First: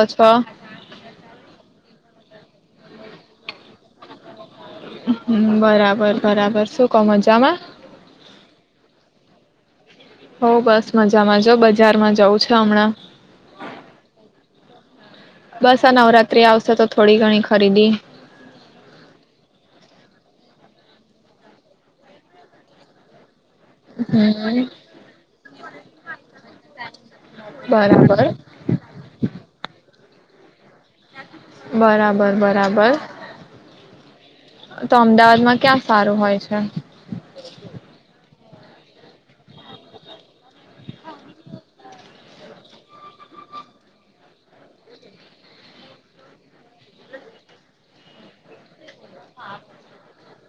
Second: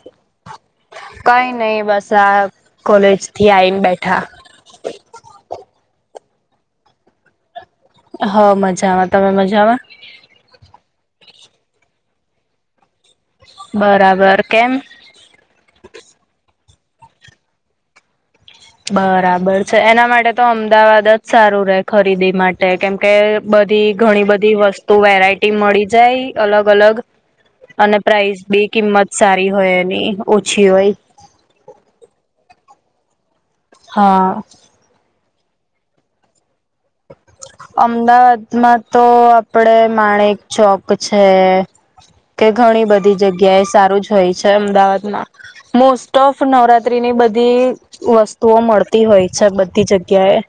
રજ અ કઈ નઈ બસ આ કોલેજ થી આઈન બેઠા હ બરાબર બરાબર શું કો મજામાં. હ મજામાં તમે મજામાં હો બસ મજામાં જો બજારમાં જઉ છે હમણાં બરાબર કેમ? બસ આ નવરાત્રી આવશે થોડી ઘણી ખરીદી બરાબર છે એના માટે તો અમદાવાદ જ સારુ રે ખરીદી માટે કેમકે બધી ઘણી બધી હમ વસ્તુ વેરાયટી મળી જાય અલગ અલગ અને બરાબર પ્રાઇસ બી કિંમત સારી હોય એની ઓછી હોય બરાબર બરાબર હા. તો અમદાવાદમાં ક્યાં સારું હોય છે? અમદાવાદમાં તો આપડે માણેક ચોક છે. કે ઘણી બધી જગ્યા એ સારું જ હોય છે અમદાવાદમાં મોસ્ટ ઓફ નવરાત્રીની બધી વસ્તુઓ મળતી હોય છે બધી જગ્યાએ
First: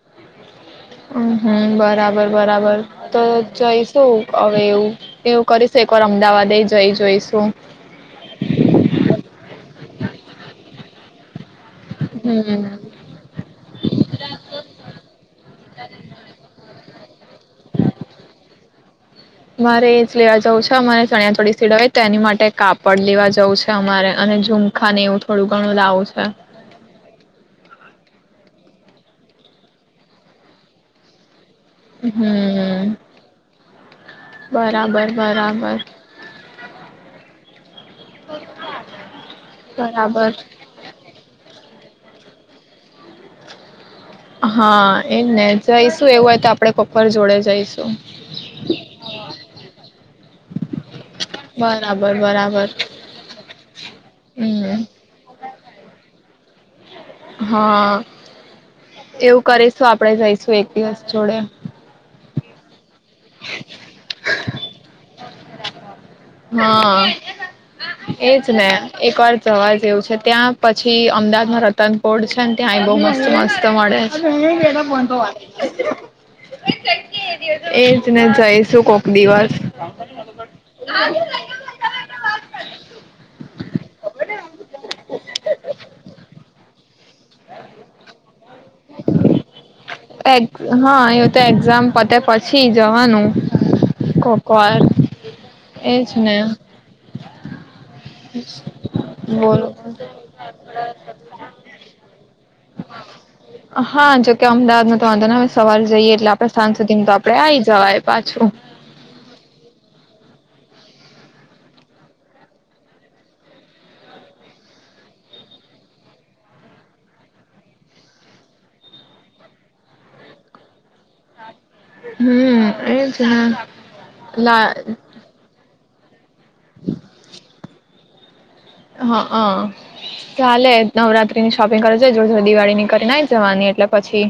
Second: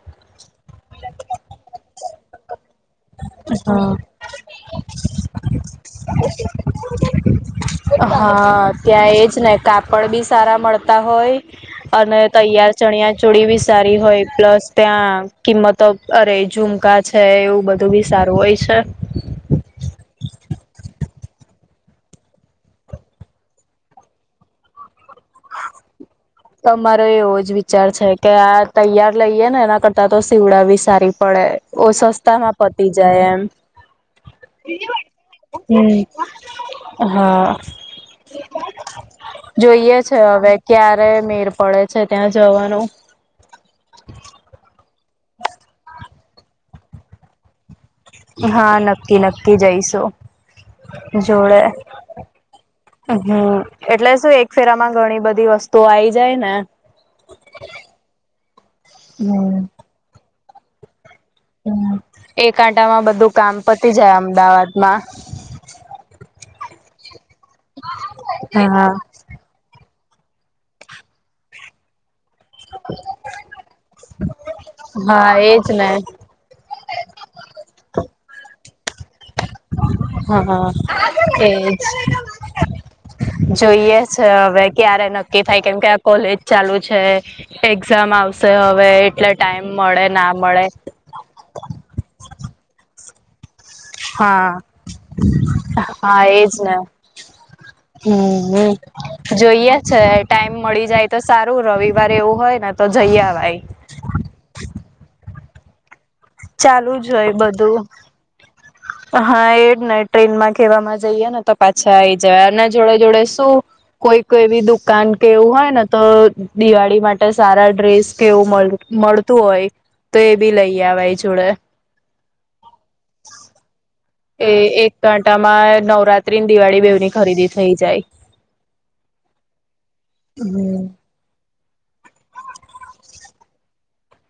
હમ્મ હમ્મ બરાબર બરાબર તો જઈશું હવે એવું એવું કરીશું એકવાર અમદાવાદ એ જઈ જોઈશું. હા ત્યાં એજ ને કાપડ બી સારા મળતા હોય. અને હમ તૈયાર ચણ્યા ચોડીવી સારી હોય, પ્લસ ત્યાં કિંમતો અરે ઝુમકા છે એવું બધું તો બી સારું હોય છે. મારે એ જ લેવા જવું છે, અમારે ચણિયા થોડી સીડય તો એની માટે કાપડ લેવા જવું છે અમારે અને ખા ને એવું થોડું ઘણું લાવું છે. અમારો એવો જ વિચાર છે કે, આ તૈયાર લઈએ ને એના કરતાં તો સીવડાવી સારી પડે. ઓ સસ્તામાં પતી હમ જાય એમ. બરાબર બરાબર હમ્મ હા. [inaudible] જોઈએ છે બરાબર હવે, ક્યારે મેડ પડે છે ત્યાં જવાનો. હા એને જઈશું એવું હોય તો આપડે કોપર જોડે જઈશું. હા નક્કી નક્કી જઈશું, જોડે. બરાબર બરાબર હમ, એટલે શું એક હમ ફેરામાં ઘણી બધી વસ્તુઓ આઈ જાય ને હા, એવું હમ. કરીશું આપણેે જઈશું એક દિવસ જોડે. હમ એક આંટામાં બધું કામ પતી જાય અમદાવાદમાં. હા, એજ ને હા એકવાર જવા જેવું છે ત્યાં પછી અમદાવાદમાં રતન છેને ત્યાં બહું મસ્ત મસ્ત મળે હા એજ ને [unintelligible] એજ ને જઈશું કોક દિવસ હા હા, એ જ. જોઈએ છે હવે ક્યારે નક્કી થાય કેમ આ કોલેજ ચાલુ છે. એક્ઝામ આવશે અવે એટલે ટાઈમ મળે ના મળે હા [unintelligible] તો એક્ઝામ પતે પછી જવાનું. હા કોકવાર હા એજ ને. હમ્મ નું બોલો જોઈએ. છે ટાઈમ મળી જાય તો સારું રવિવારે એવું હોય ને તો જઈ અવાય. હા જોકે અમદાવાદમાં તો વાંધો ન આવે સવારે જઈએ એટલે આપડે સાંજ ચાલુ સુધી તો જ હોય આપડે આય બધું જવાય પાછું. હા એજ ને ટ્રેનમાં કે એવામાં જઈએ ને તો પાછા આઈ જવા અને જોડે જોડે શું કોઈક એવી દુકાન કેવું હોય ને, તો દિવાળી માટે સારા ડ્રેસ કેવું મળ- તું, હોય તો એ બી, લઈ આવાઈ જોડે. હમ એજ ને એ લા એક ઘાંટામાં નવરાત્રી ને દિવાળી બેવની ખરીદી થઈ જાય. હા અ ચાલે હમ નવરાત્ર્ ની શોપિંગ કરે છે. જો દિવાળીની કરી આઈ જવાની એટલે પછી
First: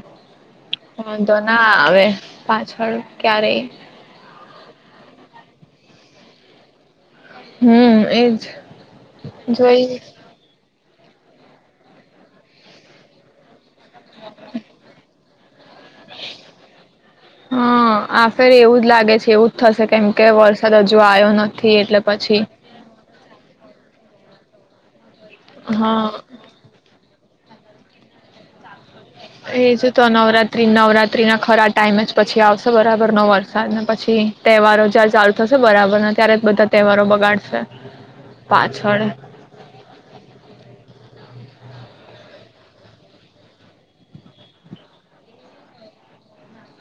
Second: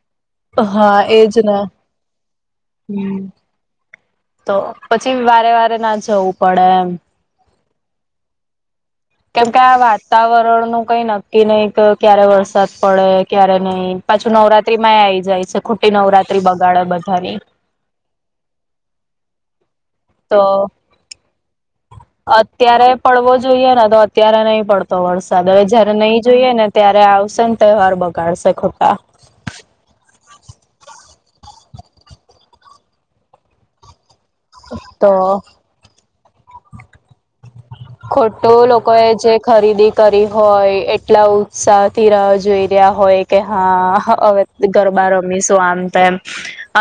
હા વાંધો એજ ને ના આવે, પાછળ હમ ક્યારેય. તો પછી વારે વારે ના જવું પડે એમ. હમ એજ કેમકે આ જોઈ વાતાવરણ નું કઈ નક્કી નહી કે ક્યારે વરસાદ પડે ક્યારે નહી, પાછું નવરાત્રી માં એ આવી જાય છે. ખુટી નવરાત્રી બગાડે બધાની. હા આ ફેરે એવું જ લાગે છે. એવું જ થશે કેમ કે તો વરસાદ હજુ આયો નથી એટલે પછી ત્યારે પડવો જોઈએ, અત્યારે નઈ પડતો વરસાદ હવે જયારે હા નહી જોઈએ ને- ત્યારે આવશે ને તહેવાર બગાડશે ખોટા. એજ તો, નવરાત્રી નવરાત્રીના ખરા ટાઈમે જ પછી આવશે બરાબરનો વરસાદ ને પછી- તહેવારો [unintelligible] તો ચાલુ થશે બરાબરના ત્યારે જ બધા તહેવારો બગાડશે ખોટું લોકો પાછળ એ જે ખરીદી કરી હોય, એટલા ઉત્સાહથી રાહ જોઈ રહ્યા હોય કે હા, હવે- ગરબા રમીશું આમ તેમ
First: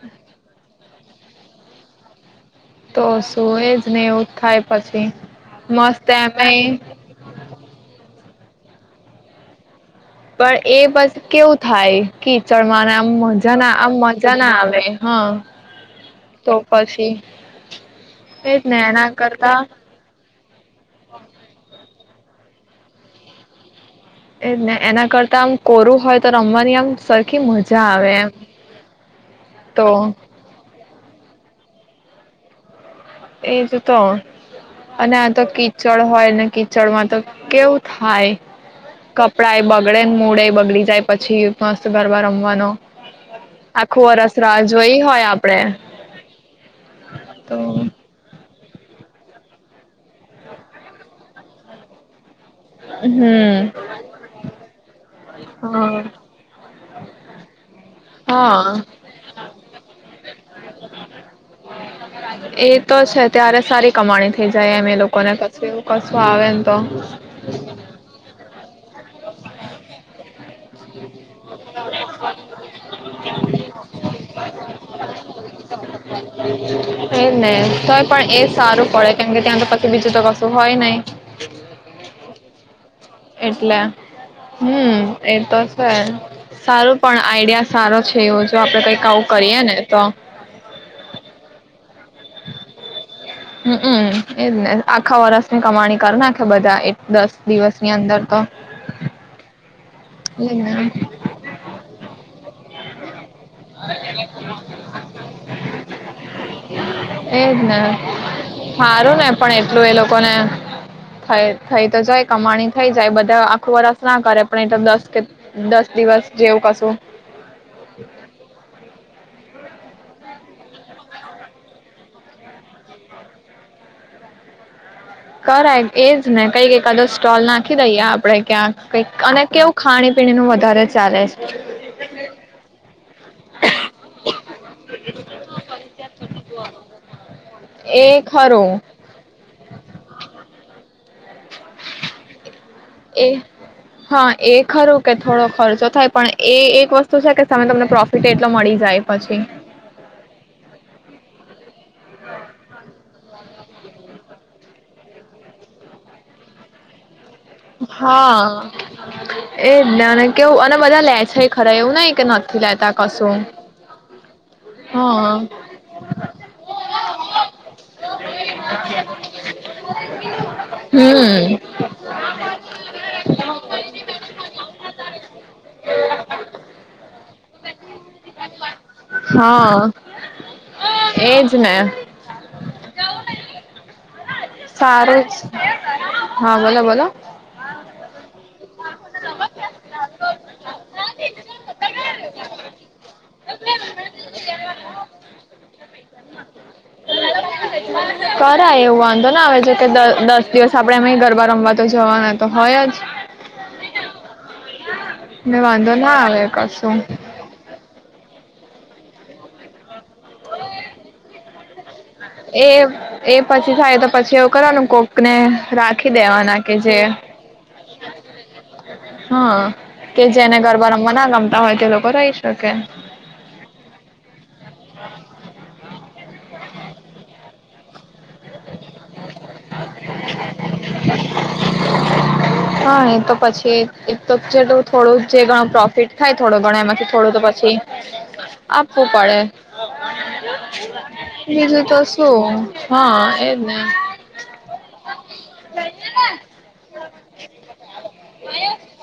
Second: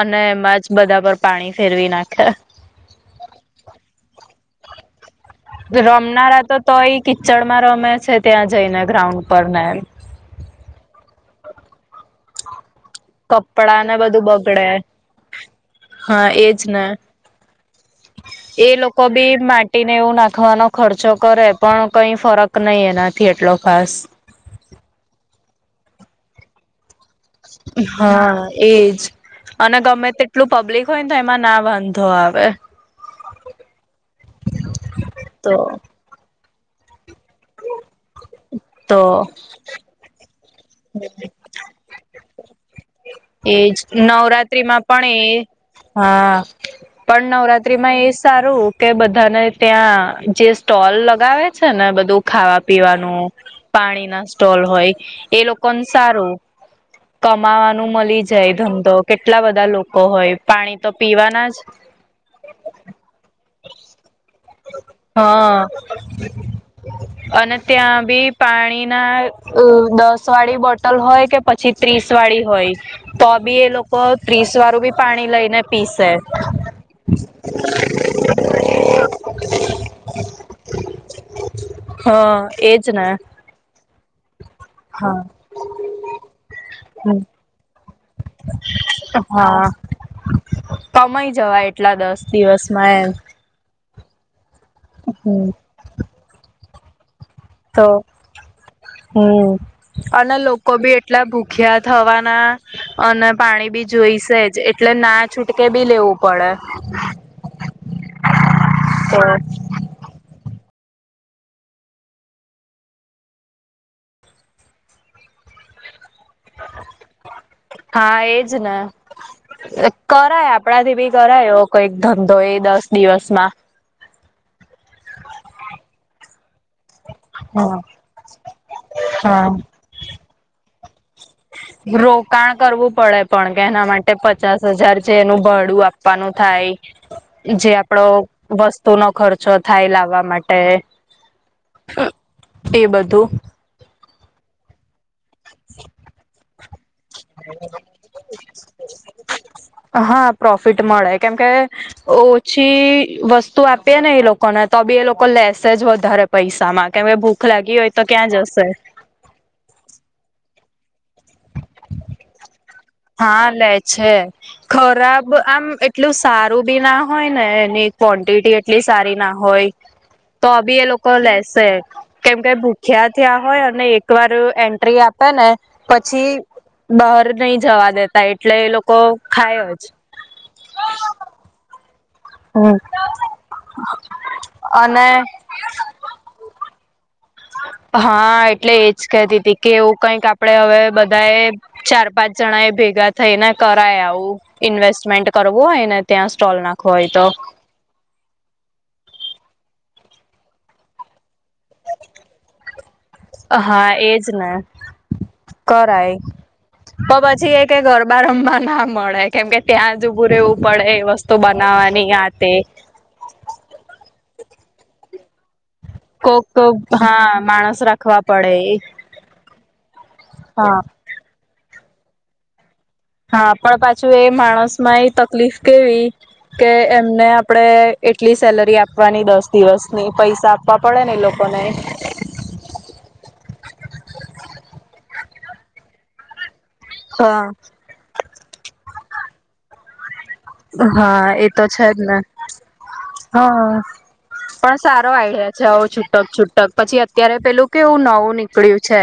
અને એમાં જ બધા પર પાણી ફેરવી નાખે. તો સુું એ જ ને એવું જ થાય પછી. મસ્ત રમનારા તો એમેય તોય કીચડ માં રમે છે ત્યાં જઈને ગ્રાઉન્ડ પર ને એમ પણ એ બસ કેવું થાય. કીચડમાં અને આમ મજા ના કપડા આમ ને બધું મજા ના બગડે આવે હા. હા તો એજ ને પછી એજ એ ને લોકો એના બી કરતા માટે એવું નાખવાનો ખર્ચો કરે પણ કઈ ફરક નહી એનાથી એટલો ખાસ એ જ ને એના કરતા આમ કોરું હોય તો રમવાની આમ સરખી મજા આવે એમ હા એજ અને તો ગમે તે એટલું પબ્લિક હોય ને તો એમાં ના વાંધો આવે. એજ તો અને આ તો કીચડ હોય ને કી કીચડમાં તો કેવું થાય તો કપડા એ બગડે ને મૂળે બગડી જાય પછી મસ્ત ગરબા રમવાનો એજ કે આખું વરસ રાહ નવરાત્રીમાં જોઈ પણ હોય એ આપડે હા પણ નવરાત્રી માં એ જ સારું કે બધાને ત્યાં જે સ્ટોલ લગાવ્યા છે ને બધું ખાવા પીવાનું હમ પાણી ના સ્ટોલ હોય એ લોકોન હ સારું. કમાવાનું મળી જાય હા ધંધો કેટલા બધા લોકો હોય પાણી તો પીવા ના જ એ તો છે ત્યારે સારી કમાણી થઈ જાય એમ એ લોકોને પછી હા એવું કશું આવે ને તો અને ત્યાં બી પાણી ના દસ વાળી બોટલ હોય કે પછી ત્રીસ વાળી હોય તો બી એ લોકો ત્રીસ વારું બી પાણી લઈને પીસે. એજ ને તોય પણ એજ સારું પડે કેમ કે ત્યાં તો પછી બીજું તો કશું હોય નહી. હા એજ ને એટલે હમ્મ એતો છે સારું પણ આઈડિયા સારો છે એવું જો આપણે કંઈક આવું કરીએ ને તો કમાય જવાય એટલા દસ દિવસમાં એમ. હમમ એજ ને આખા એમ વર્ષની કમાણી કર નાખે બધા દસ દિવસ તો ની અંદર તો. હમ અને એજ લોકો ને બી એટલા ભૂખ્યા થવાના અને પાણી બી જોઈશે જ એટલે ના છૂટકે બી લેવું પડે. એજ ને હારું તો ને પણ એટલું એ લોકો ને થ થઈ તો જાય કમાણી થઈ જાય બધા આખો વર્ષ ના કરે પણ એ તો દસ કે દસ દિવસ જેવું કશું હા એજ ને. કરાય આપણા થી ભી કરાય એવો કઈક ધંધો એ દસ દિવસ માં. કરાય એજ ને કઈક એકાદો સ્ટોલ નાખી દઈએ આપડે ક્યાં કઈક અને હા કેવું ખાણી પીણી નું વધારે ચાલે રોકાણ કરવું પડે. પણ કે એના માટે પચાસ હજાર જે એનું ભડું આપવાનું થાય જે આપડો એ ખરું વસ્તુ નો ખર્ચ ચો થાઈ લાવવા માટે એ બધું હા એ ખરું કે થોડો ખર્ચો થાય પણ એ એક વસ્તુ શું છે કે સામે તમને પ્રોફિટ એટલો મળી પછી. હા પ્રોફિટ મળે કેમકે ઓછી વસ્તુ આપ આપે ને એ લોકોને તો બી એ લોકો લેસેજ વધારે પૈસામાં કે ભૂ ભૂખ લાગી હોય તો ક્યાં જશે. એ જ ને અને કેવું અને બધા લે છે ખરા એવું નહિ કે નથી લેતા કશું. હા લે છે. ખરાબ હમ્મ. આમ એટલું સારું બી ના હોય ને એ ક્વોન્ટિટી એટલી સારી ના હોય તો બી એ લોકો લેસે. કેમ કે ભૂખ્યા થયા હોય અને એક વાર એન્ટ્રી આપ ને પછી બહાર નઈ જવા દે તા એટલે એ લોકો ખાય જ. એ જ ને. હમ. અને સારું હા બોલો બોલો. હા એટલે એ જ કેતી હતી કે એવું કઈક આપડે હવે બધા એ ચાર પાંચ જણા એ ભેગા થઈને કરાય આવું ઇન્વેસ્ટમેન્ટ કરવું હોય ને ત્યાં સ્ટોલ નાખવો હોય તો. કરાય એવું વાંધો ના આવે જે કે દસ દિવસ આપડે એમાંય ગરબા રમવા તો જવાના તો હોય જ. હા એજ ને ને વાંધો કરાય ના આવે કશું. તો પછી એક કે ગરબા રમવા ના મળે. કેમ કે ત્યાં જ ઊભું રહેવું પડે એ વસ્તુ બનાવવાની આ તે. એ એ પછી થાય તો પછી એવું કરવાનું કોક ને રાત કોક હા માણસ રાખવા પડે એ હા કે જેને હા ગરબા ના રમતા હોય તે લોકો રહી શકે. હા પણ પાછું એ માણસ માં એ તકલીફ કેવી કે એમને આપડે એટલી સેલરી આપી આપવાની દસ દિવસ ની પૈસા આપવા પડે ને એ લોકોને. હા એ તો પછી એક તો જે થોડું જે ઘણું પ્રોફિટ થાય થોડો ઘણો એમાંથી થોડું તો હા પછી આપવું પડે એ બીજું છે તો જ ને શું હા એ પણ સારો આઈડિયા છે આવો છૂટક છૂટક પછી અત્યારે પેલું કેવું નવું નીકળ્યું છે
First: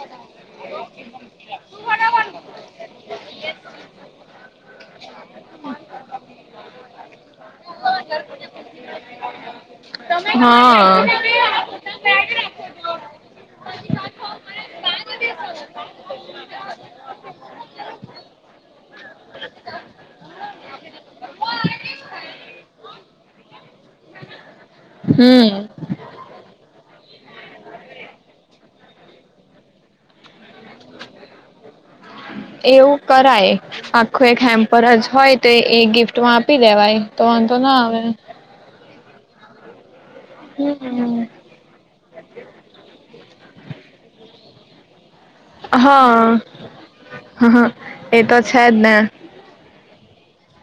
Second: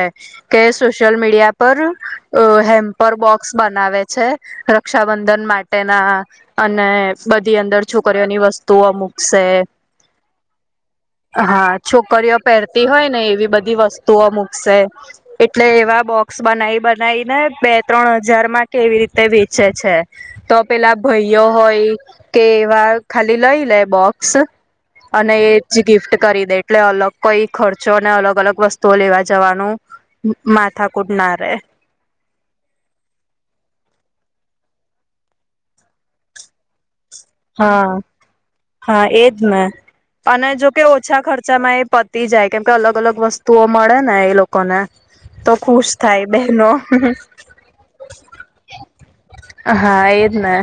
કે સોશિયલ મીડિયા પર અ હેમ્પર બોક્સ બનાવે છે ર રક્ષાબંધન માટેના અને બધી અંદર છોકરીઓની વસ્તુઓ મુકશે ને હા હા છોકરીઓ પહેરતી હોય ને એવી બધી વસ્તુઓ મુકશે એટલે એવા બોક્સ બનાવી બનાવી ને બે ત્રણ હજાર માં કેવી રીતે વેચે છે. તો પેલા ભાઈઓ હોય કે એવા ખાલી લઈ લે બોક્સ અને એ હમ જ ગિફ્ટ કરી દે એટલે અલગ કઈ ખર્ચો નઈ ને અલગ અલગ વસ્તુઓ લેવા જવાનું માથાકુટ ના રહે એવું કરાય આખું એક હેમ્પર જ હોય તો એ ગિફ્ટ માં આપી દેવાય તો વાંધો ના હા આવે હા એજ ને અને જો કે હમ ઓછા ખર્ચ ચા માં એ પતી જાય કેમ કે અલગ અલગ વસ્તુઓ મળે ને એ લોકો લોકોને તો ખુશ થાય હા બહેનો. હા એ તો છે જ ને હા એ જ ને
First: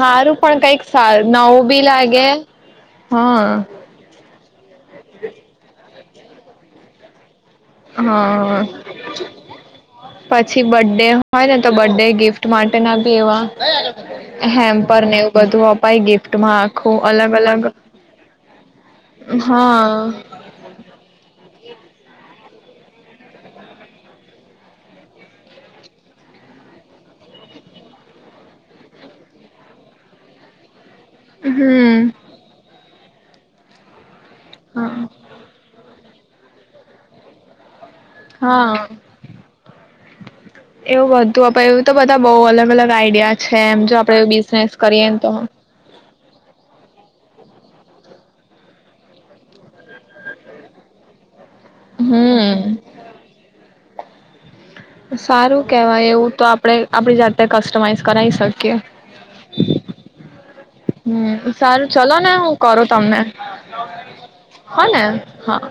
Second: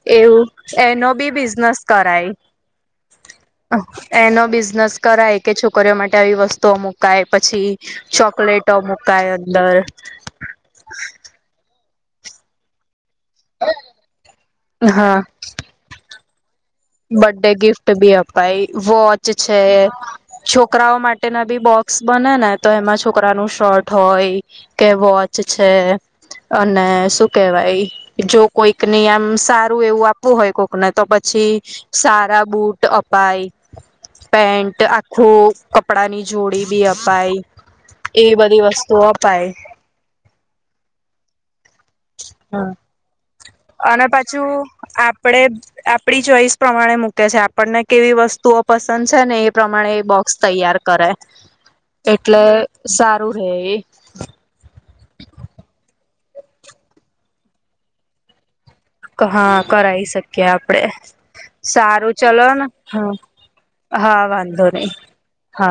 હારું એવું પણ કઈક એનો બી નવું બિઝનેસ બી લાગે કરાય હા. એનો બિઝનેસ કરાય કે છોકરીઓ માટે આવી વસ્તુઓ મુકાય પછી હા ચોકલેટો મુકાય અંદર પછી બર્થડે હોય ને તો બર્થડે ગિફ્ટ માટે ના બી એવા હેમ્પર ને હા એવું બધું અપાય ગિફ્ટમાં આખું અલગ બર્થડે અલગ ગિફ્ટ બી અપાય વોચ છે હા છોકરાઓ માટેના બી બોક્સ બને ને એમાં છોકરાઓનું શર્ટ હોય કે વોચ છે અને શું કેવાય જો કોઈકની આમ સારું એવું આપવું હોય કોકને તો પછી હમ સારા બુટ અપાય પેન્ટ હા આખું કપડાની જોડી બી અપાય એવી બધી વસ્તુઓ અપાય એવુ બધું આપ એવું તો બધા અલગ અલગ આઈડિયા છે એમ જો અને આપડે પાછું બિઝનેસ કરીએ ને તો આપણે આપડી ચોઈસ પ્રમાણે મૂકે છે આપણને કેવી વસ્તુઓ પસંદ છે ને એ પ્રમાણે એ બોક તૈયાર કરે એટલે હમ સારું રે એ સારું કેવાય એવું તો આપણે આપડી જાતે કસ્ટમાઈઝ કરાઈ શકીએ હા કરાઈ શકીએ આપડે હમ્મ સારું ચલો ને હું કરું તમને હા વાંધો નહી હને હા